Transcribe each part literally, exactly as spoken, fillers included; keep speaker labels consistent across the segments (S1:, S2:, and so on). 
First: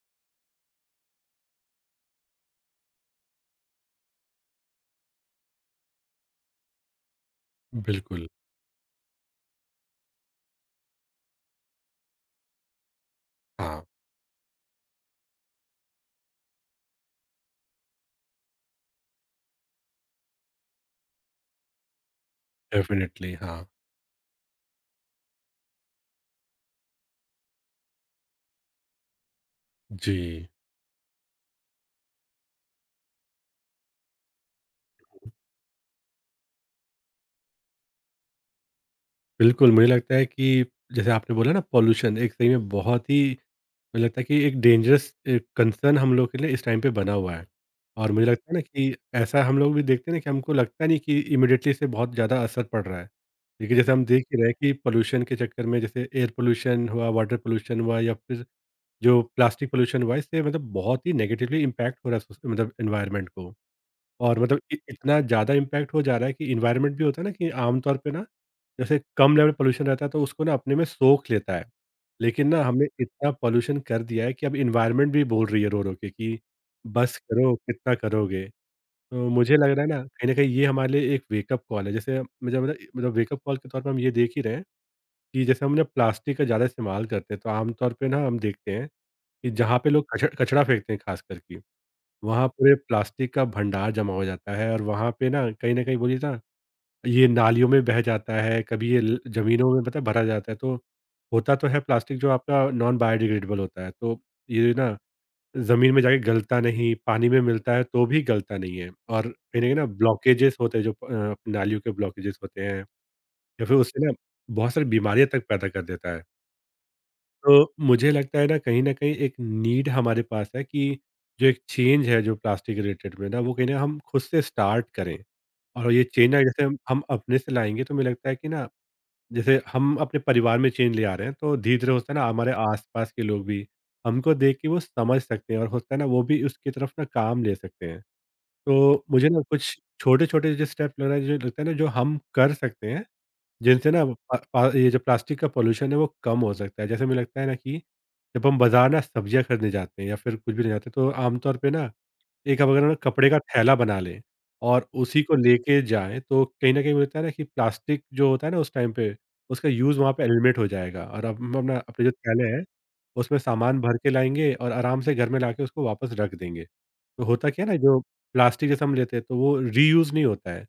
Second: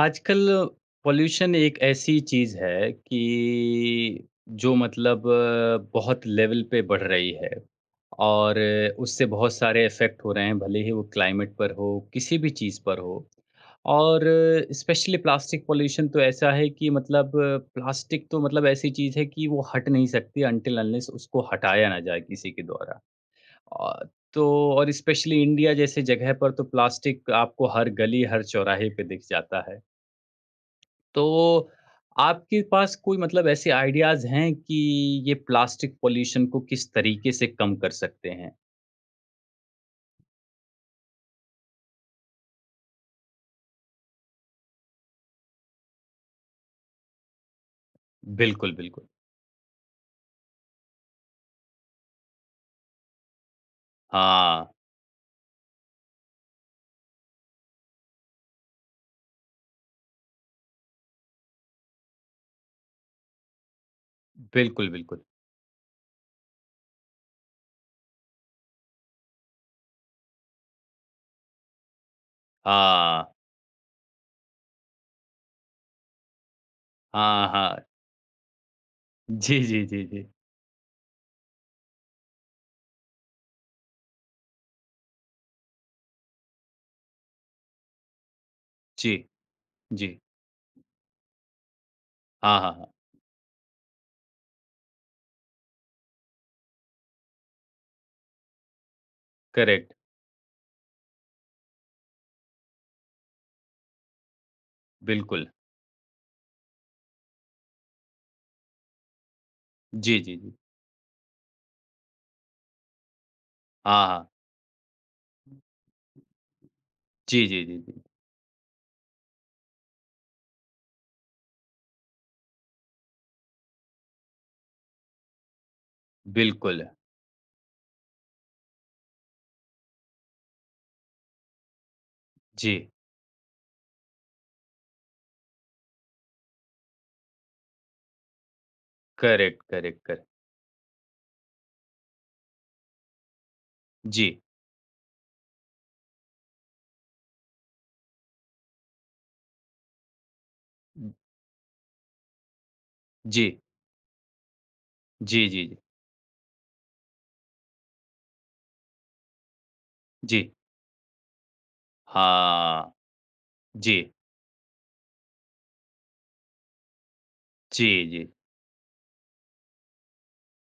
S1: आजकल पॉल्यूशन एक ऐसी चीज़ है कि जो मतलब अ, बहुत लेवल पे बढ़ रही है
S2: बिल्कुल।
S1: और अ, उससे बहुत सारे इफ़ेक्ट हो रहे हैं, भले ही वो क्लाइमेट पर हो, किसी भी चीज़ पर हो।
S2: हाँ।
S1: और स्पेशली प्लास्टिक पॉल्यूशन तो ऐसा है कि मतलब प्लास्टिक तो मतलब ऐसी चीज़ है कि वो हट नहीं सकती अनटिल अनलेस उसको हटाया ना जाए किसी के द्वारा।
S2: डेफ़िनिटली हाँ।
S1: अ, तो और स्पेशली इंडिया जैसे जगह पर तो प्लास्टिक आपको हर गली, हर चौराहे पे दिख जाता है।
S2: जी।
S1: तो आपके पास कोई मतलब ऐसे आइडियाज़ हैं कि ये प्लास्टिक पॉल्यूशन को किस तरीके से कम कर सकते हैं?
S2: बिल्कुल, मुझे लगता है कि जैसे आपने बोला ना, पॉल्यूशन एक सही में बहुत ही, मुझे लगता है कि एक डेंजरस ए, कंसर्न हम लोग के लिए इस टाइम पे बना हुआ है। और मुझे लगता है ना
S1: बिल्कुल,
S2: कि
S1: बिल्कुल।
S2: ऐसा हम लोग भी देखते हैं ना, कि हमको लगता नहीं कि इमीडिएटली इससे बहुत ज़्यादा असर पड़ रहा है। लेकिन जैसे हम देख ही रहे हैं
S1: हाँ,
S2: कि पॉल्यूशन के चक्कर में, जैसे एयर पॉल्यूशन हुआ, वाटर पॉल्यूशन हुआ, या फिर जो प्लास्टिक पॉल्यूशन हुआ, इससे मतलब बहुत ही नेगेटिवली इम्पैक्ट हो रहा है सोस मतलब एनवायरनमेंट को। और मतलब इ
S1: बिल्कुल,
S2: इतना
S1: बिल्कुल।
S2: ज़्यादा इम्पैक्ट हो जा रहा है कि एनवायरनमेंट भी होता है ना, कि आमतौर पे ना, जैसे कम लेवल पॉल्यूशन रहता है तो उसको ना अपने में सोख लेता है। लेकिन ना हमने
S1: हाँ,
S2: इतना पॉल्यूशन कर दिया है कि अब एनवायरनमेंट भी बोल रही है रो-रो के कि बस
S1: हाँ,
S2: करो,
S1: हाँ।
S2: कितना करोगे? तो मुझे
S1: जी,
S2: लग रहा
S1: जी,
S2: है ना,
S1: जी, जी।
S2: कहीं न कहीं ये हमारे लिए एक वेकअप कॉल है। जैसे मुझे मतलब मतलब वेकअप कॉल के तौर पे हम ये देख ही रहे हैं कि जैसे हम ना प्लास्टिक का ज़्यादा इस्तेमाल करते हैं, तो आमतौर पे ना हम देखते हैं
S1: जी,
S2: कि जहाँ पे लोग
S1: जी।
S2: कच कचरा फेंकते हैं खास करके। वहाँ
S1: हाँ, हाँ,
S2: पूरे
S1: हाँ।
S2: प्लास्टिक का भंडार जमा हो जाता है, और वहाँ पे ना कहीं न कहीं बोलिए ना, ये नालियों में बह जाता है, कभी ये ल ज़मीनों में
S1: करेक्ट,
S2: पता है भरा जाता है, तो होता तो है प्लास्टिक जो आपका नॉन बायोडिग्रेडेबल होता है, तो ये ना
S1: बिल्कुल।
S2: ज़मीन में जाके गलता नहीं, पानी में मिलता है तो भी गलता नहीं है, और कहीं न कहीं ना
S1: जी, जी, जी।
S2: ब्लॉकेजेस होते हैं, जो अ, नालियों के ब्लॉकेजेस होते हैं, या फिर उससे
S1: हाँ,
S2: ना
S1: हाँ।
S2: बहुत सारी बीमारियाँ तक पैदा कर देता है।
S1: जी, जी,
S2: तो
S1: जी, जी।
S2: मुझे लगता है ना, कहीं न कहीं एक नीड हमारे पास है कि जो एक चेंज है जो प्लास्टिक रिलेटेड में ना, वो कहीं न हम खुद से स्टार्ट करें। और ये चेंज ना जैसे हम
S1: बिल्कुल।
S2: हम अपने से लाएँगे, तो मुझे लगता है कि ना जैसे हम अपने परिवार में चेंज ले आ रहे हैं, तो धीरे-धीरे होता है ना, हमारे
S1: जी,
S2: आस-पास के लोग भी हमको देख के वो समझ सकते हैं, और होता है ना, वो भी उसकी तरफ ना काम ले सकते हैं। तो मुझे ना
S1: करेक्ट,
S2: कुछ
S1: करेक्ट, करेक्ट।
S2: छोटे-छोटे जो स्टेप लग रहा है, जो लगता है ना, जो हम कर सकते हैं जिनसे ना, अ
S1: जी,
S2: अ, ये जो प्लास्टिक का पॉल्यूशन है वो कम हो सकता है। जैसे मुझे लगता है ना कि जब हम बाज़ार ना सब्जियाँ खरीदने जाते हैं या फिर कुछ भी लेने जाते हैं, तो आमतौर पे ना एक, अब अगर ना कपड़े का
S1: जी,
S2: थैला बना लें और उसी को
S1: जी, जी, जी।
S2: लेके जाएँ, तो कहीं न कहीं होता है ना कि प्लास्टिक जो होता है ना उस टाइम पे, उसका यूज़ वहाँ पे
S1: जी,
S2: एलिमिनेट हो जाएगा, और अब हम अपना अपने जो थैले हैं,
S1: हाँ।
S2: उसमें सामान भर के
S1: जी,
S2: लाएँगे और आराम से घर में लाके उसको वापस रख देंगे। तो होता क्या है ना,
S1: जी,
S2: जो
S1: जी।
S2: प्लास्टिक जैसे हम लेते हैं, तो वो रीयूज़ नहीं होता है।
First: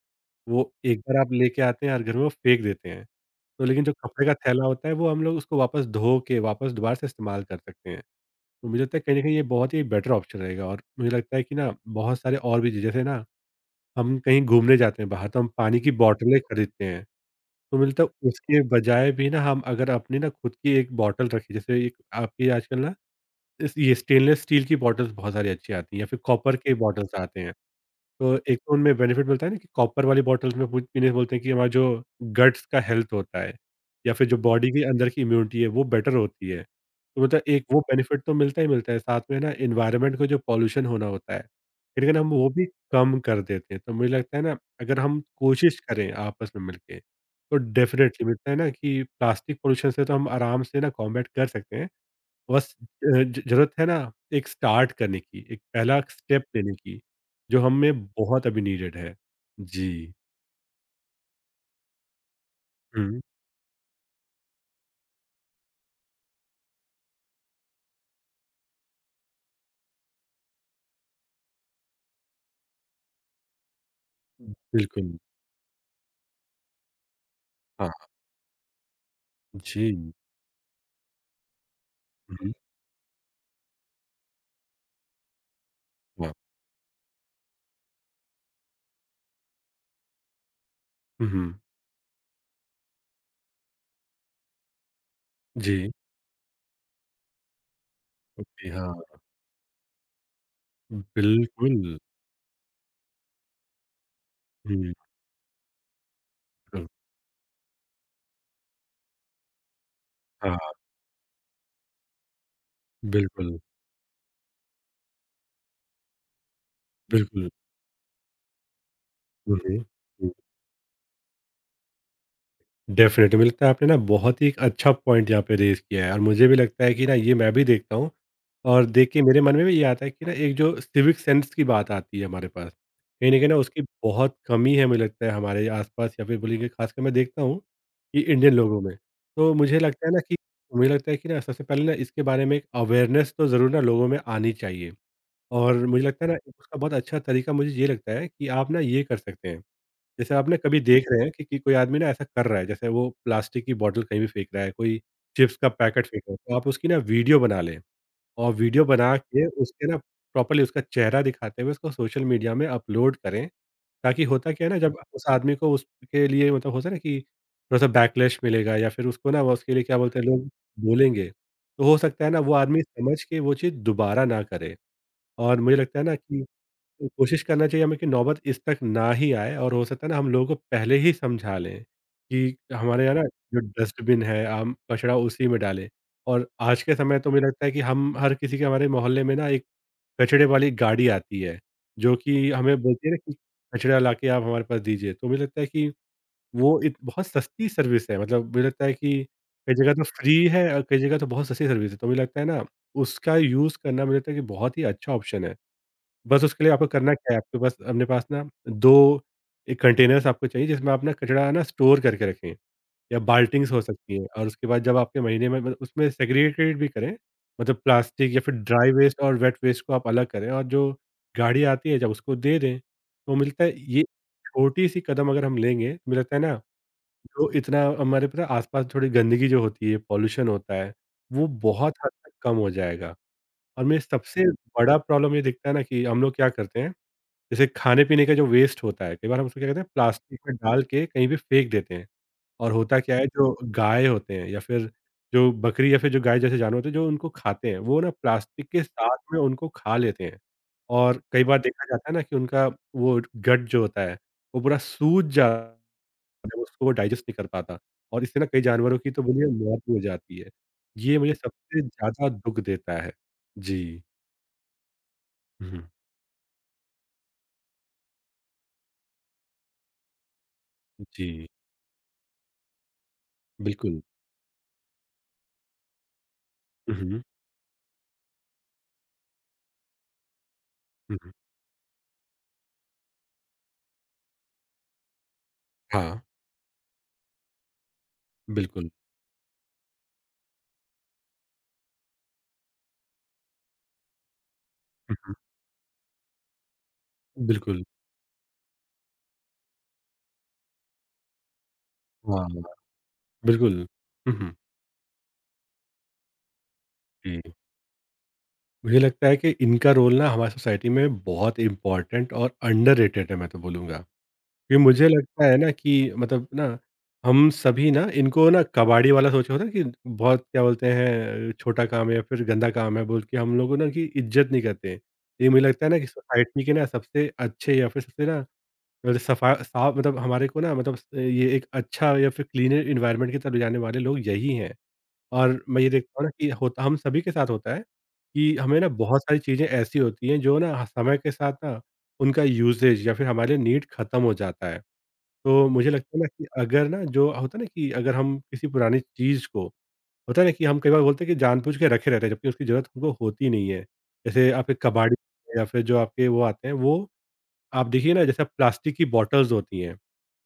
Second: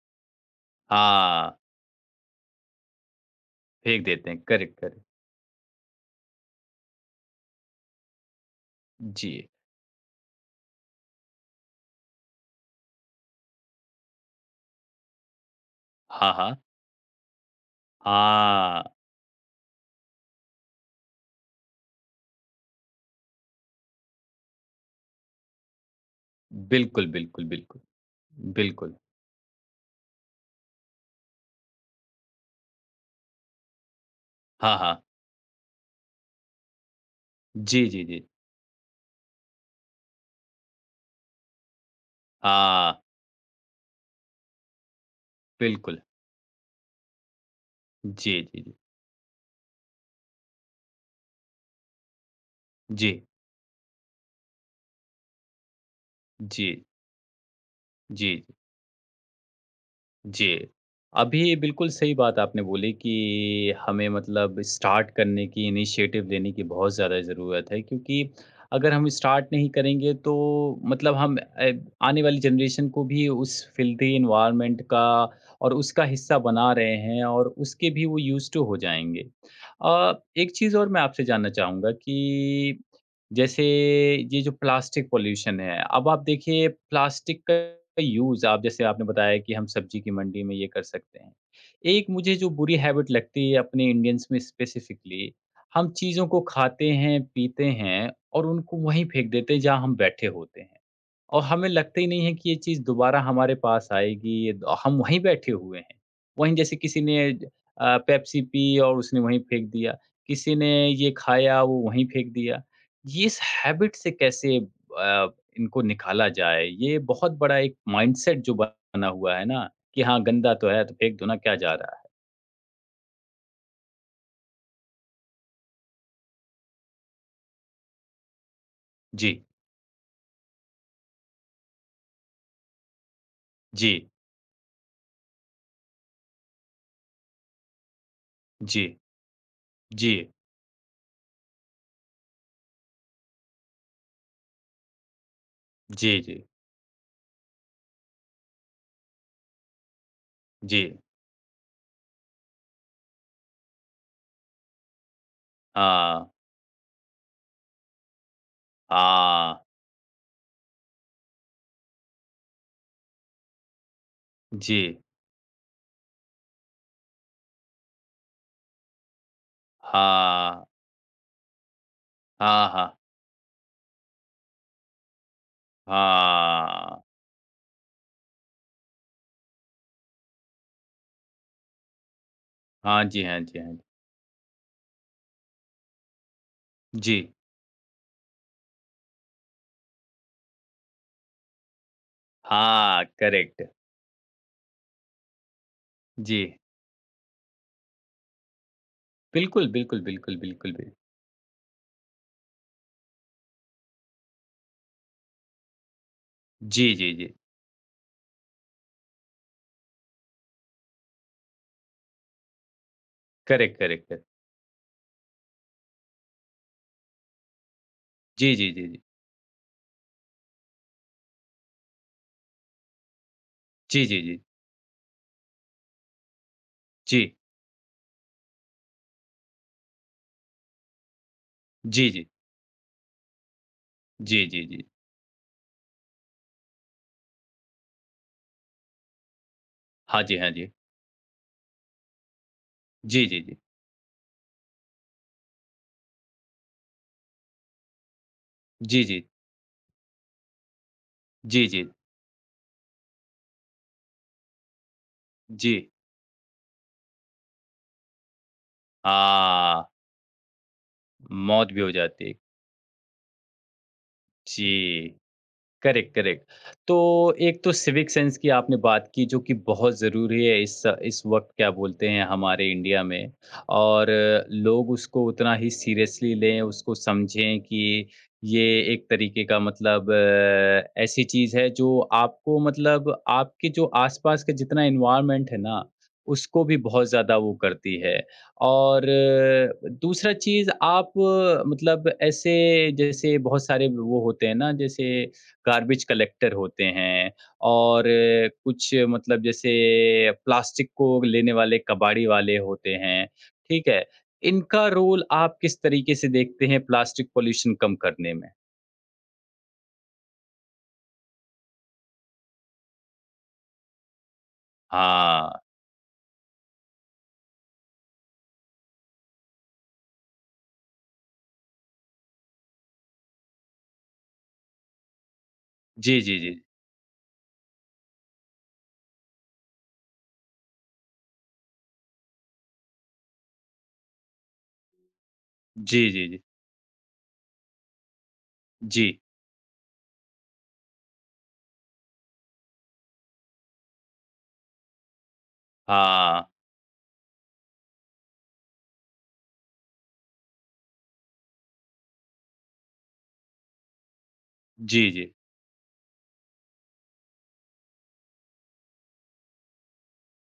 S2: वो एक बार आप
S1: हाँ।
S2: लेके आते हैं और घर में वो फेंक देते हैं। तो लेकिन जो
S1: फेंक
S2: कपड़े
S1: देते
S2: का
S1: हैं,
S2: थैला
S1: करेक्ट,
S2: होता है,
S1: करेक्ट।
S2: वो हम लोग उसको वापस धो के वापस दोबारा से इस्तेमाल कर सकते हैं। तो मुझे लगता है कहीं न
S1: जी।
S2: कहीं ये बहुत ही बेटर ऑप्शन रहेगा, और मुझे लगता है कि ना बहुत सारे और भी, जैसे ना हम कहीं घूमने जाते हैं बाहर, तो हम पानी की
S1: हाँ,
S2: बॉटलें
S1: हाँ।
S2: खरीदते हैं। तो मुझे लगता है उसके
S1: हाँ,
S2: बजाय भी ना, हम अगर अपनी ना खुद की एक बॉटल रखें, जैसे एक, आपकी आजकल ना इस ये स्टेनलेस स्टील की बॉटल्स बहुत सारी अच्छी आती हैं, या फिर कॉपर के
S1: बिल्कुल,
S2: बॉटल्स आते
S1: बिल्कुल,
S2: हैं।
S1: बिल्कुल।
S2: तो एक तो उनमें
S1: बिल्कुल।
S2: बेनिफिट मिलता है ना, कि कॉपर वाली बॉटल्स में पू पीने से बोलते हैं कि हमारा जो गट्स का हेल्थ होता है, या फिर जो बॉडी
S1: हाँ,
S2: के
S1: हाँ।
S2: अंदर की इम्यूनिटी है वो बेटर होती है। तो मतलब एक वो
S1: जी, जी,
S2: बेनिफिट
S1: जी।
S2: तो मिलता ही मिलता है, साथ में ना एनवायरनमेंट को जो पॉल्यूशन होना होता है, कहीं न कहीं हम वो भी
S1: हाँ,
S2: कम कर देते हैं। तो मुझे लगता है ना, अगर हम कोशिश
S1: बिल्कुल।
S2: करें आपस में मिलके, तो डेफ़िनेटली
S1: जी,
S2: मिलता है
S1: जी,
S2: ना
S1: जी।
S2: कि प्लास्टिक पॉल्यूशन से तो हम आराम से ना कॉम्बैट कर सकते हैं। बस
S1: जी,
S2: अ, ज ज़रूरत है ना एक स्टार्ट करने की, एक पहला स्टेप
S1: जी,
S2: लेने की, जो हम में
S1: जी।
S2: बहुत अभी नीडेड है। जी।
S1: जी। अभी बिल्कुल सही बात आपने बोली कि
S2: हुँ।
S1: हमें मतलब स्टार्ट करने की, इनिशिएटिव लेने की बहुत ज़्यादा ज़रूरत है क्योंकि अगर हम स्टार्ट नहीं करेंगे तो मतलब हम अ, आने वाली जनरेशन को भी उस फ़िल्दी एनवायरनमेंट का
S2: बिल्कुल।
S1: और उसका हिस्सा बना रहे हैं और उसके
S2: हाँ।
S1: भी वो यूज़ टू हो जाएँगे।
S2: जी।
S1: अ, एक चीज़ और मैं आपसे जानना चाहूँगा
S2: हुँ।
S1: कि जैसे ये जो प्लास्टिक पॉल्यूशन है, अब आप
S2: वाह!
S1: देखिए प्लास्टिक का यूज़ आप जैसे आपने बताया कि हम सब्जी की मंडी में ये कर सकते
S2: हुँ,
S1: हैं।
S2: हुँ।
S1: एक मुझे जो बुरी हैबिट लगती है अपने इंडियंस में स्पेसिफिकली, हम
S2: जी।
S1: चीज़ों को खाते हैं, पीते हैं और
S2: ओके,
S1: उनको
S2: हाँ।
S1: वहीं फेंक देते हैं जहाँ हम बैठे होते हैं। और हमें
S2: बिल्कुल।
S1: लगता ही नहीं है कि ये चीज़ दोबारा हमारे पास आएगी, ये द
S2: हुँ।
S1: हम वहीं बैठे हुए हैं। वहीं जैसे
S2: बिल्कुल।
S1: किसी ने अ, पेप्सी पी और उसने वहीं फेंक दिया, किसी ने
S2: हाँ,
S1: ये खाया, वो वहीं फेंक दिया। ये इस
S2: बिल्कुल,
S1: हैबिट से कैसे अ, इनको निकाला जाए? ये बहुत
S2: बिल्कुल।
S1: बड़ा एक माइंडसेट जो बना हुआ है
S2: हुँ,
S1: ना कि हाँ,
S2: हुँ।
S1: गंदा तो है, तो फेंक दो ना, क्या जा रहा है?
S2: डेफ़िनेटली, मुझे लगता है आपने ना बहुत ही एक अच्छा पॉइंट यहाँ पे रेज़ किया है, और मुझे भी लगता है कि ना ये मैं भी देखता हूँ, और देख के मेरे
S1: जी,
S2: मन में भी ये आता है कि ना, एक जो सिविक सेंस की बात आती है हमारे पास, कहीं न कहीं ना उसकी
S1: जी,
S2: बहुत कमी है, मुझे लगता है हमारे आस-पास, या फिर बोलेंगे ख़ासकर मैं देखता हूँ कि इंडियन लोगों
S1: जी,
S2: में। तो मुझे लगता
S1: जी,
S2: है ना कि, मुझे लगता है कि ना सबसे पहले ना इसके बारे में एक अवेयरनेस तो ज़रूर ना लोगों में आनी चाहिए। और मुझे
S1: जी,
S2: लगता है ना
S1: जी,
S2: एक उसका बहुत अच्छा तरीका, मुझे ये लगता है कि आप ना ये कर सकते हैं, जैसे आपने कभी
S1: जी।
S2: देख रहे हैं कि, कि, कोई आदमी ना ऐसा कर रहा है, जैसे वो प्लास्टिक की बॉटल कहीं भी फेंक रहा है, कोई चिप्स का पैकेट फेंक
S1: हाँ,
S2: रहा है, तो आप उसकी ना वीडियो बना लें, और वीडियो बना के
S1: हाँ,
S2: उसके ना प्रॉपर्ली उसका चेहरा दिखाते हुए उसको सोशल मीडिया में अपलोड करें, ताकि होता क्या है
S1: जी,
S2: ना, जब उस आदमी को उसके लिए मतलब होता है ना कि थोड़ा-सा बैकलैश मिलेगा, या फिर उसको ना वो उसके लिए क्या बोलते हैं लोग
S1: हाँ,
S2: बोलेंगे, तो हो सकता है ना वो
S1: हाँ,
S2: आदमी
S1: हाँ।
S2: समझ के वो चीज़ दोबारा ना करे। और मुझे लगता है ना कि,
S1: हाँ।
S2: तो कोशिश करना चाहिए हमें कि नौबत इस तक ना ही आए, और हो सकता है ना हम लोगों को पहले ही समझा लें कि
S1: हाँ
S2: हमारे यहाँ ना
S1: जी, हाँ जी,
S2: जो
S1: हाँ जी।
S2: डस्टबिन है, हम कचरा उसी में डालें। और आज के समय
S1: जी।
S2: तो मुझे लगता है कि हम हर किसी के हमारे मोहल्ले में ना एक कचड़े वाली गाड़ी आती है, जो कि हमें
S1: हाँ,
S2: बोलती है ना कि
S1: करेक्ट।
S2: कचरा ला के आप हमारे पास दीजिए। तो मुझे लगता है कि
S1: जी।
S2: वो इत बहुत सस्ती सर्विस है, मतलब मुझे लगता है कि
S1: बिल्कुल,
S2: कई जगह
S1: बिल्कुल,
S2: तो फ्री
S1: बिल्कुल,
S2: है,
S1: बिल्कुल,
S2: और
S1: बिल
S2: कई जगह तो बहुत सस्ती सर्विस है। तो मुझे लगता है ना उसका यूज़ करना, मुझे लगता है कि बहुत ही अच्छा ऑप्शन है। बस उसके लिए आपको
S1: जी, जी,
S2: करना क्या
S1: जी।
S2: है, आपके पास अपने पास ना दो एक कंटेनर्स आपको चाहिए, जिसमें आप ना कचरा ना स्टोर करके रखें, या बाल्टिंग्स
S1: करेक्ट,
S2: हो
S1: करेक्ट,
S2: सकती
S1: करेक्ट।
S2: हैं। और उसके बाद जब आपके महीने में मतलब उसमें सेग्रीगेटेड भी करें, मतलब प्लास्टिक या फिर
S1: जी, जी, जी,
S2: ड्राई
S1: जी।
S2: वेस्ट और वेट वेस्ट को आप अलग करें, और जो गाड़ी आती है जब उसको दे दें, तो मिलता है, ये
S1: जी, जी, जी।
S2: छोटी-सी कदम अगर हम लेंगे, तो मुझे लगता है ना,
S1: जी।
S2: जो इतना हमारे पता है आस-पास थोड़ी गंदगी जो होती है, पॉल्यूशन होता है, वो बहुत हद
S1: जी, जी।
S2: तक कम हो जाएगा। और मेरे सबसे
S1: जी, जी, जी।
S2: बड़ा प्रॉब्लम ये दिखता है ना कि हम लोग क्या करते हैं, जैसे खाने-पीने का जो वेस्ट होता है, कई बार हम उसको क्या कहते हैं,
S1: हाँ जी,
S2: प्लास्टिक
S1: हाँ
S2: में
S1: जी।
S2: डाल के कहीं भी फेंक देते हैं। और होता क्या है,
S1: जी, जी,
S2: जो
S1: जी।
S2: गाय होते हैं या फिर जो बकरी या फिर जो गाय जैसे जानवर होते हैं, जो उनको खाते हैं, वो ना प्लास्टिक के
S1: जी,
S2: साथ
S1: जी।
S2: में उनको खा लेते हैं। और कई बार
S1: जी,
S2: देखा
S1: जी।
S2: जाता है ना कि उनका वो गट जो होता है, वो पूरा सूज जाता
S1: जी।
S2: है, उसको वो डाइजेस्ट नहीं कर पाता, और इससे ना कई जानवरों की तो बोलिए मौत
S1: हाँ,
S2: भी हो जाती है। ये मुझे
S1: मौत
S2: सबसे
S1: भी हो जाती
S2: ज़्यादा
S1: है।
S2: दुःख देता है। जी।
S1: जी।
S2: हुँ, हुँ।
S1: Correct, correct. तो एक तो सिविक सेंस की आपने बात की जो कि बहुत ज़रूरी है इस इस
S2: जी,
S1: वक़्त क्या बोलते हैं हमारे इंडिया में
S2: बिल्कुल।
S1: और अ, लोग उसको उतना ही सीरियसली लें,
S2: हुँ,
S1: उसको
S2: हुँ।
S1: समझें कि ये एक तरीके का मतलब अ,
S2: हुँ,
S1: ऐसी
S2: हुँ।
S1: चीज़ है जो आपको मतलब आपके जो आस-पास का जितना एनवायरनमेंट है ना,
S2: हाँ।
S1: उसको भी बहुत ज़्यादा वो करती है।
S2: बिल्कुल।
S1: और अ, दूसरा चीज़ आप अ, मतलब ऐसे जैसे बहुत सारे वो होते हैं ना
S2: हुँ,
S1: जैसे
S2: हुँ।
S1: गार्बेज कलेक्टर होते हैं
S2: बिल्कुल।
S1: और अ, कुछ मतलब जैसे प्लास्टिक को लेने वाले कबाड़ी
S2: हाँ,
S1: वाले होते हैं,
S2: बिल्कुल।
S1: ठीक है?
S2: हुँ, हुँ।
S1: इनका रोल आप किस तरीके से देखते हैं प्लास्टिक
S2: जी,
S1: पॉल्यूशन कम करने में?
S2: मुझे लगता है कि इनका रोल ना हमारी सोसाइटी में बहुत इम्पोर्टेंट और अंडररेटेड है, मैं तो बोलूँगा। क्योंकि मुझे लगता है
S1: हाँ।
S2: ना कि मतलब ना, हम सभी ना इनको ना कबाड़ी वाला सोचा होता है कि बहुत क्या बोलते हैं, छोटा काम है या फिर गंदा काम है बोल के, हम लोगों ना कि इज़्ज़त नहीं करते हैं। ये मुझे लगता है ना कि
S1: जी, जी, जी।
S2: सोसाइटी के ना सबसे अच्छे, या फिर सबसे ना, मतलब सफा साफ मतलब हमारे को ना मतलब ये एक अच्छा, या फिर क्लीनर एनवायरनमेंट की तरफ ले जाने वाले लोग यही हैं। और मैं ये
S1: जी,
S2: देखता हूँ
S1: जी,
S2: ना
S1: जी।
S2: कि होता हम सभी के साथ होता है, कि हमें ना
S1: जी।
S2: बहुत सारी चीज़ें ऐसी होती हैं जो ना समय के साथ ना उनका यूसेज या फिर हमारे लिए नीड ख़त्म हो जाता है। तो मुझे लगता है ना कि
S1: हाँ।
S2: अगर ना जो होता है ना कि अगर हम किसी पुरानी चीज़ को होता है ना कि हम कई बार बोलते हैं कि जानबूझ के रखे रहते हैं, जबकि उसकी ज़रूरत हमको होती नहीं है। जैसे आपके
S1: जी,
S2: कबाड़ी
S1: जी।
S2: या फिर जो आपके वो आते हैं, वो आप देखिए ना, जैसे प्लास्टिक की बॉटल्स होती हैं।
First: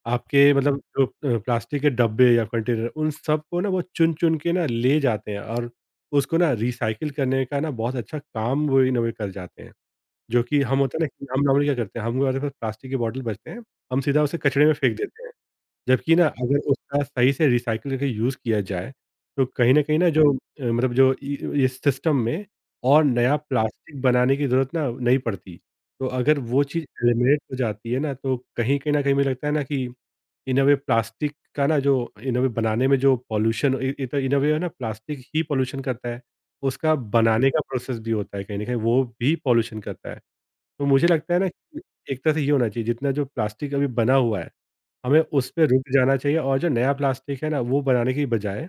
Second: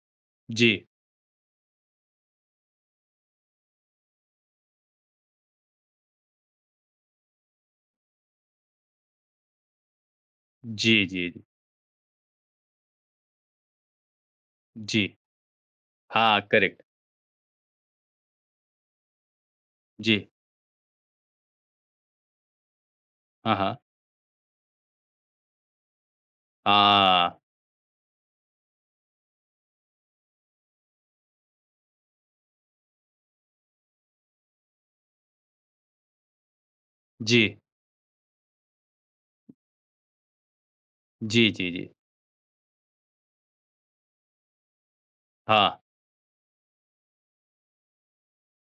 S2: आपके
S1: जी।
S2: मतलब जो अ, प्लास्टिक के डब्बे या कंटेनर, उन सबको ना वो चुन-चुन के ना ले जाते हैं और उसको ना रिसाइकिल करने का ना बहुत अच्छा काम वो इन्होवेट कर जाते हैं। जो कि हम
S1: जी,
S2: होता है ना कि
S1: जी,
S2: हम
S1: जी।
S2: नॉर्मली क्या करते हैं, हम हमारे पास प्लास्टिक के बॉटल बचते हैं, हम सीधा उसे कचरे में फेंक
S1: जी।
S2: देते हैं। जबकि ना
S1: हाँ,
S2: अगर
S1: करेक्ट।
S2: उसका सही से रिसाइकिल करके यूज़ किया जाए, तो कहीं न कहीं ना
S1: जी।
S2: जो अ, मतलब जो इ इस सिस्टम में और नया
S1: हाँ, हाँ।
S2: प्लास्टिक बनाने की ज़रूरत ना नहीं पड़ती। तो अगर वो चीज़
S1: हाँ।
S2: एलिमिनेट हो जाती है ना, तो कहीं कहीं न कहीं मुझे लगता है ना कि इन अ वे प्लास्टिक का ना जो इन अ वे बनाने में जो पॉल्यूशन इ इत इन अ वे है ना, प्लास्टिक ही पॉल्यूशन करता है, उसका
S1: जी।
S2: बनाने का प्रोसेस भी होता है, कहीं न कहीं वो भी पॉल्यूशन करता है। तो मुझे लगता है ना
S1: जी, जी,
S2: कि
S1: जी।
S2: एक तरह से ये होना चाहिए, जितना जो प्लास्टिक अभी बना हुआ है, हमें उस पे
S1: हाँ।
S2: रुक जाना चाहिए और जो नया प्लास्टिक है ना, वो बनाने की बजाय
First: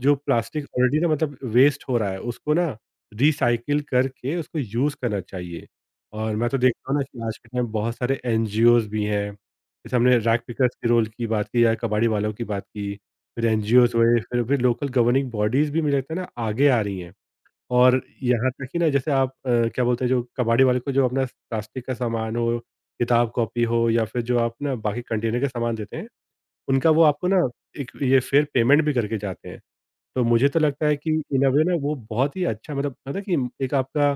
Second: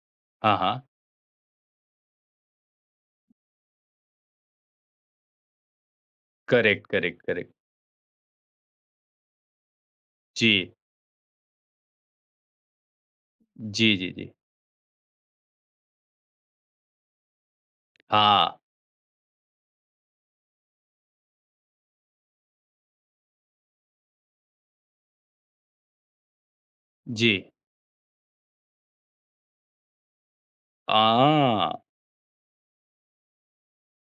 S2: जो
S1: हाँ,
S2: प्लास्टिक
S1: हाँ।
S2: ऑलरेडी ना मतलब वेस्ट हो रहा है, उसको ना रिसाइकिल करके उसको यूज़ करना चाहिए। और मैं तो
S1: करेक्ट,
S2: देखता हूँ ना कि
S1: करेक्ट,
S2: आज के
S1: करेक्ट।
S2: टाइम बहुत सारे एनजीओज़ भी हैं, जैसे हमने रैग
S1: जी।
S2: पिकर्स के रोल की बात की या कबाड़ी वालों की बात की, फिर एनजीओज़
S1: जी, जी,
S2: हुए,
S1: जी।
S2: फिर फिर लोकल गवर्निंग बॉडीज़ भी मुझे लगता है ना आगे आ रही हैं। और यहाँ
S1: हाँ।
S2: तक कि ना जैसे आप अ, क्या बोलते हैं, जो कबाड़ी वाले को जो अपना प्लास्टिक का सामान हो, किताब कॉपी हो या फिर जो आप ना बाकी कंटेनर के सामान देते हैं, उनका वो आपको
S1: जी।
S2: ना एक ये फ़ेयर पेमेंट भी करके जाते हैं। तो मुझे तो लगता है कि इन अ वे
S1: अ,
S2: ना वो बहुत ही अच्छा, मतलब पता है कि एक आपका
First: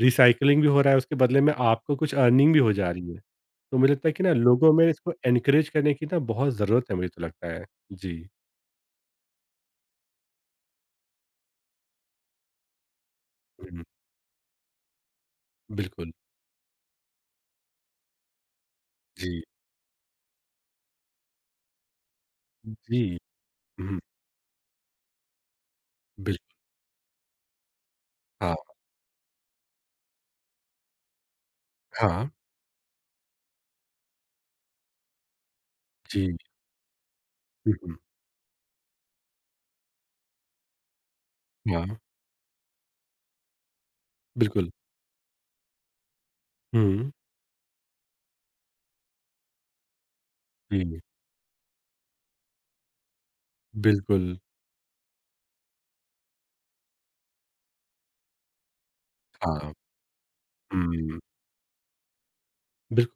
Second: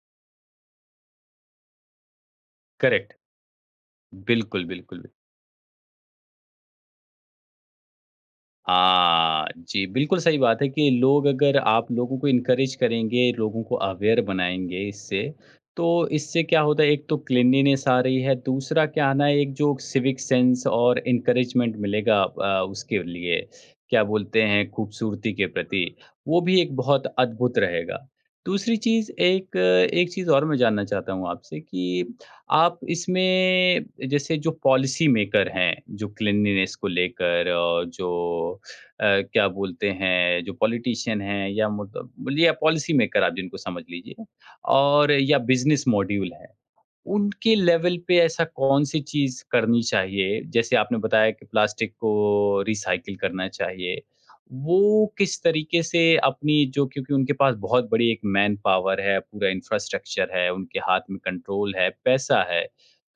S2: रिसाइक्लिंग भी हो रहा है, उसके बदले में आपको कुछ अर्निंग भी हो जा रही
S1: करेक्ट।
S2: है। तो मुझे लगता है कि ना
S1: बिल्कुल,
S2: लोगों में
S1: बिल्कुल,
S2: इसको एनकरेज करने की ना बहुत ज़रूरत है, मुझे तो लगता है। जी।
S1: हाँ, जी, बिल्कुल सही बात है कि लोग अगर आप लोगों को एनकरेज करेंगे, लोगों को
S2: हुँ,
S1: अवेयर बनाएँगे इससे, तो
S2: बिल्कुल।
S1: इससे क्या होता है एक तो क्लीनलीनेस आ रही है, दूसरा क्या आना है
S2: जी।
S1: ना एक जो सिविक सेंस और एनकरेजमेंट मिलेगा अ,
S2: जी।
S1: उसके लिए
S2: हुँ,
S1: क्या बोलते हैं खूबसूरती के प्रति, वो
S2: बिल्कुल।
S1: भी एक बहुत अद्भुत रहेगा।
S2: हाँ,
S1: दूसरी चीज़ एक एक चीज़ और मैं जानना चाहता हूँ आपसे कि
S2: हाँ।
S1: आप इसमें जैसे जो पॉलिसी मेकर हैं, जो
S2: जी।
S1: क्लीनलीनेस को लेकर
S2: हुँ,
S1: और
S2: हुँ।
S1: जो अ, क्या बोलते हैं, जो पॉलिटिशियन हैं या
S2: हाँ,
S1: मतलब बोलिए या पॉलिसी मेकर आप जिनको समझ लीजिए
S2: बिल्कुल।
S1: और या बिज़नेस मॉड्यूल है,
S2: हुँ,
S1: उनके लेवल पे ऐसा कौन-सी चीज़ करनी चाहिए? जैसे आपने
S2: जी।
S1: बताया कि प्लास्टिक को रिसाइकिल करना चाहिए,
S2: बिल्कुल।
S1: वो किस तरीके से अपनी जो क्योंकि उनके पास बहुत बड़ी एक मैन पावर है, पूरा
S2: हाँ।
S1: इंफ्रास्ट्रक्चर है, उनके हाथ
S2: हुँ,
S1: में कंट्रोल है, पैसा है,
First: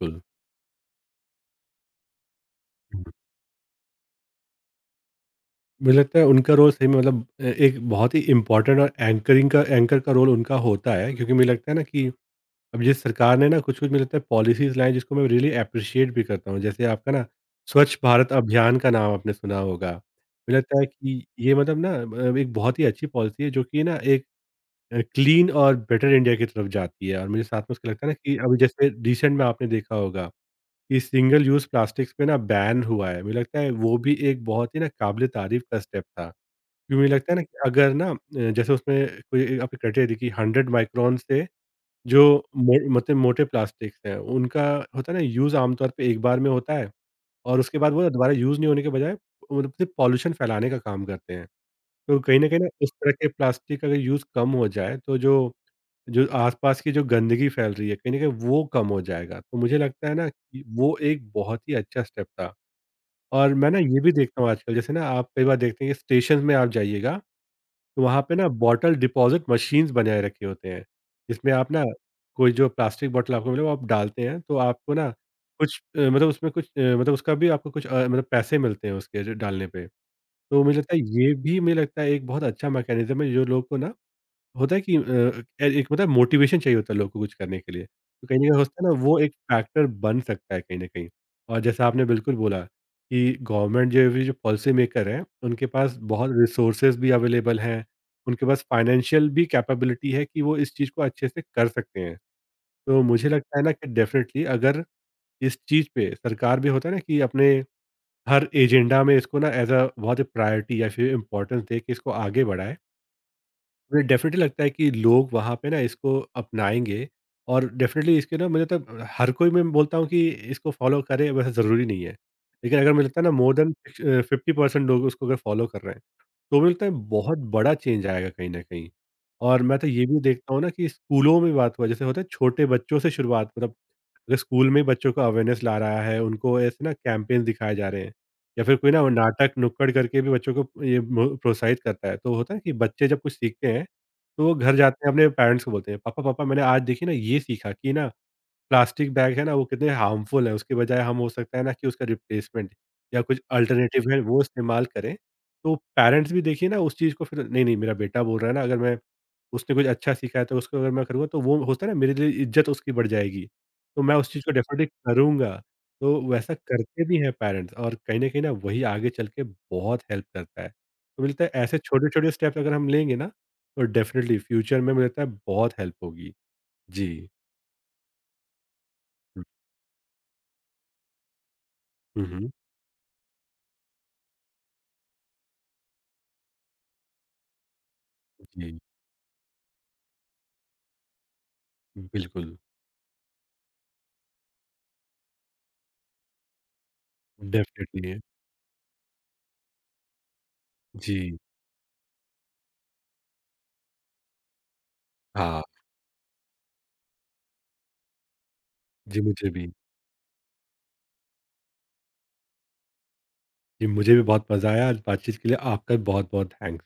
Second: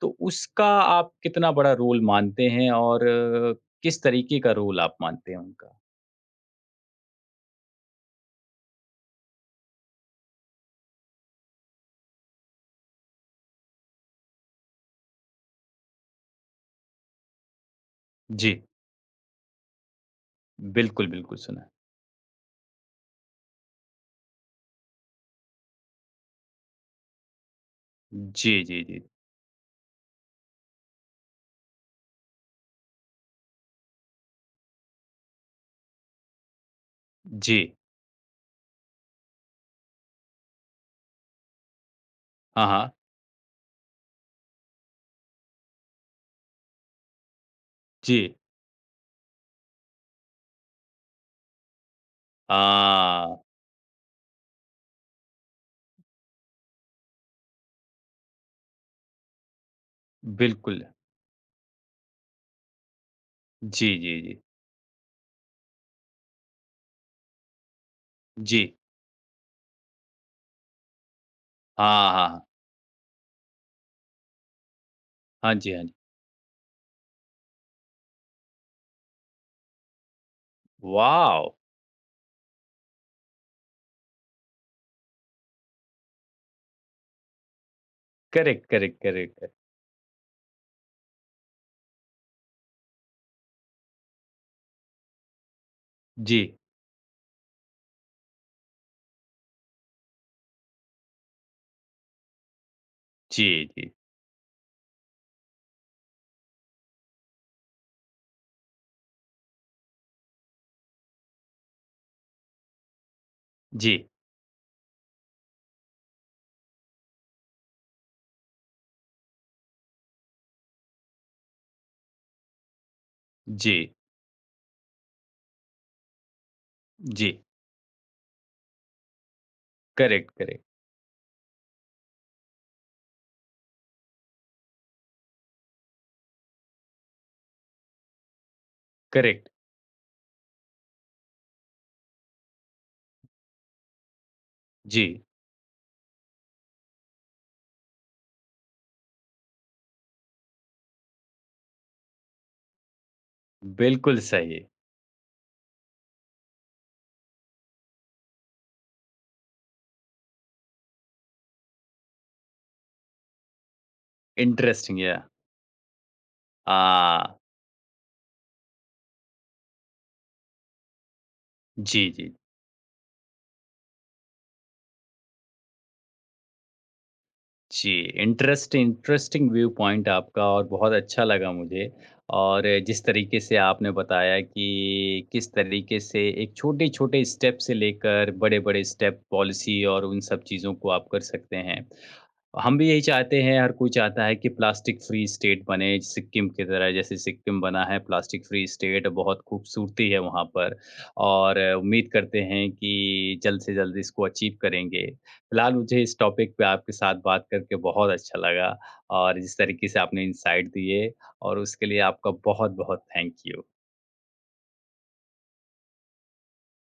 S1: तो उसका आप कितना बड़ा रोल मानते हैं और अ, किस तरीके का रोल आप मानते हैं उनका?
S2: मुझे लगता है उनका रोल सही में मतलब अ, एक बहुत ही इम्पोर्टेंट और एंकरिंग का एंकर का रोल उनका होता है, क्योंकि मुझे लगता है ना कि अब जिस सरकार ने ना कुछ कुछ मुझे लगता है पॉलिसीज़ लाए हैं, जिसको मैं रियली एप्रिशिएट भी करता हूँ। जैसे आपका ना स्वच्छ भारत
S1: जी,
S2: अभियान का नाम आपने सुना होगा। मुझे लगता है
S1: बिल्कुल,
S2: कि
S1: बिल्कुल
S2: ये
S1: सुना है।
S2: मतलब ना अ, एक बहुत ही अच्छी पॉलिसी है, जो कि ना एक अ, क्लीन और बेटर इंडिया की तरफ जाती है, और मुझे साथ में उसका लगता है ना कि अभी
S1: जी, जी,
S2: जैसे
S1: जी।
S2: रिसेंट में आपने देखा होगा कि सिंगल यूज़ प्लास्टिक्स पे ना बैन हुआ है। मुझे लगता है वो भी एक बहुत ही ना काबिल-ए-तारीफ़ का स्टेप था। भी मुझे लगता है ना कि
S1: जी,
S2: अगर ना अ, जैसे उसमें कोई आपने क्राइटेरिया दी कि हंड्रेड माइक्रोन से जो
S1: हाँ,
S2: मो
S1: हाँ।
S2: मतलब मोटे प्लास्टिक्स हैं, उनका होता है ना यूज़ आमतौर पे एक बार में होता है और उसके बाद वो दोबारा
S1: जी,
S2: यूज़ नहीं होने के बजाय मतलब सिर्फ पॉल्यूशन फैलाने का काम करते हैं। तो कहीं न कहीं ना इस तरह के
S1: हाँ,
S2: प्लास्टिक अगर यूज़ कम हो जाए, तो जो जो आसपास की जो गंदगी फैल रही है, कहीं न कहीं वो कम हो जाएगा। तो मुझे लगता है ना कि
S1: बिल्कुल।
S2: वो एक बहुत ही अच्छा स्टेप था और मैं ना
S1: जी,
S2: ये भी
S1: जी,
S2: देखता
S1: जी।
S2: हूँ आजकल, जैसे ना आप कई बार देखते हैं कि स्टेशंस में आप जाइएगा, तो वहाँ पे ना
S1: जी,
S2: बॉटल डिपॉज़िट मशीन्स बनाए रखे होते हैं, जिसमें आप ना
S1: हाँ, हाँ, हाँ।
S2: कोई जो प्लास्टिक बॉटल आपको मिले वो आप डालते हैं, तो आपको ना
S1: हाँ जी,
S2: कुछ
S1: हाँ जी।
S2: अ, मतलब उसमें कुछ अ, मतलब उसका भी आपको कुछ अ, मतलब पैसे मिलते हैं उसके जो डालने पे। तो मुझे लगता है ये
S1: वॉव!
S2: भी मुझे लगता है एक बहुत अच्छा मैकेनिज़्म है, जो लोग को ना होता है कि अ, एक होता है मोटिवेशन चाहिए होता है लोगों को कुछ करने के लिए। तो कहीं न कहीं
S1: करेक्ट,
S2: होता है
S1: करेक्ट,
S2: ना वो एक
S1: करेक्ट।
S2: फैक्टर बन सकता है कहीं न कहीं। और जैसा आपने बिल्कुल बोला कि गवर्नमेंट जो अभी जो पॉलिसी मेकर हैं, उनके पास बहुत
S1: जी,
S2: रिसोर्सेज़ भी अवेलेबल हैं। उनके पास फाइनेंशियल भी कैपेबिलिटी है कि वो इस चीज़ को अच्छे से कर सकते हैं। तो मुझे
S1: जी,
S2: लगता है ना कि
S1: जी।
S2: डेफ़िनिटली अगर इस चीज़ पे सरकार भी होता है ना कि अपने हर एजेंडा में इसको ना एज़ अ बहुत प्रायोरिटी या फिर इम्पोर्टेंस दे के इसको आगे बढ़ाए।
S1: जी,
S2: मुझे डेफ़िनेटली लगता है कि लोग वहाँ पे ना इसको अपनाएँगे और डेफ़िनेटली इसके ना मुझे तब हर कोई मैं बोलता हूँ कि इसको फ़ॉलो करे, वैसा ज़रूरी नहीं है। लेकिन अगर मुझे लगता है ना मोर देन
S1: जी,
S2: फिक्स अ, फ़िफ़्टी परसेंट लोग उसको अगर फ़ॉलो कर रहे हैं, तो मुझे लगता है
S1: जी।
S2: बहुत बड़ा चेंज आएगा कहीं न कहीं। और मैं तो ये भी
S1: करेक्ट,
S2: देखता हूँ
S1: करेक्ट,
S2: ना कि स्कूलों में बात हुआ, जैसे होता है छोटे बच्चों से शुरुआत, मतलब अगर स्कूल में बच्चों को अवेयरनेस ला रहा है, उनको ऐसे ना कैंपेन दिखाए जा रहे हैं या फिर कोई ना वो
S1: करेक्ट।
S2: नाटक नुक्कड़ करके भी बच्चों को ये मो प्रोत्साहित करता है। तो होता है कि बच्चे जब कुछ सीखते हैं, तो वो घर जाते हैं,
S1: जी,
S2: अपने पेरेंट्स को बोलते हैं, "पापा, पापा, मैंने आज देखिए ना ये सीखा कि ना प्लास्टिक बैग है ना, वो कितने हार्मफुल हैं, उसके बजाय हम हो सकता है ना कि उसका रिप्लेसमेंट या कुछ अल्टरनेटिव
S1: बिल्कुल
S2: है, वो
S1: सही।
S2: इस्तेमाल करें। तो पेरेंट्स भी देखिए ना उस चीज़ को फिर, नहीं, नहीं, मेरा बेटा बोल रहा है ना, अगर मैं उसने कुछ अच्छा सीखा है, तो उसको अगर मैं करूँगा, तो वो होता है ना, मेरे लिए इज़्ज़त उसकी बढ़ जाएगी। तो मैं उस चीज़ को डेफ़िनिटली
S1: इंटरेस्टिंग, याह!
S2: करूँगा। तो वैसा करते भी हैं
S1: हाँ,
S2: पेरेंट्स और कहीं न कहीं ना वही आगे चल के बहुत हेल्प करता है। तो मिलता है ऐसे
S1: जी,
S2: छोटे-छोटे
S1: जी।
S2: स्टेप्स अगर हम लेंगे ना, तो डेफ़िनिटली फ्यूचर में मुझे लगता है बहुत हेल्प होगी। जी।
S1: जी, इंटरेस्ट इंटरेस्टिंग व्यू पॉइंट आपका और बहुत अच्छा लगा मुझे
S2: हुँ, हुँ, हुँ।
S1: और जिस तरीके से आपने बताया कि किस तरीके से एक छोटे-छोटे स्टेप से लेकर
S2: जी।
S1: बड़े-बड़े स्टेप पॉलिसी और उन सब चीज़ों को आप कर सकते हैं।
S2: बिल्कुल।
S1: हम भी यही चाहते हैं, हर कोई चाहता है कि प्लास्टिक फ्री स्टेट बने सिक्किम की तरह, जैसे सिक्किम बना है
S2: डेफ़िनिटली।
S1: प्लास्टिक फ्री स्टेट, बहुत खूबसूरती है वहाँ पर
S2: जी।
S1: और अ, उम्मीद करते हैं कि जल्द से जल्द इसको अचीव करेंगे।
S2: हाँ।
S1: फिलहाल मुझे इस टॉपिक पे आपके साथ बात करके बहुत अच्छा लगा
S2: जी,
S1: और
S2: मुझे
S1: जिस
S2: भी।
S1: तरीके से आपने इनसाइट दिए और उसके लिए आपका बहुत-बहुत थैंक यू।
S2: जी, मुझे भी बहुत मज़ा आया। आज बातचीत के लिए आपका बहुत-बहुत थैंक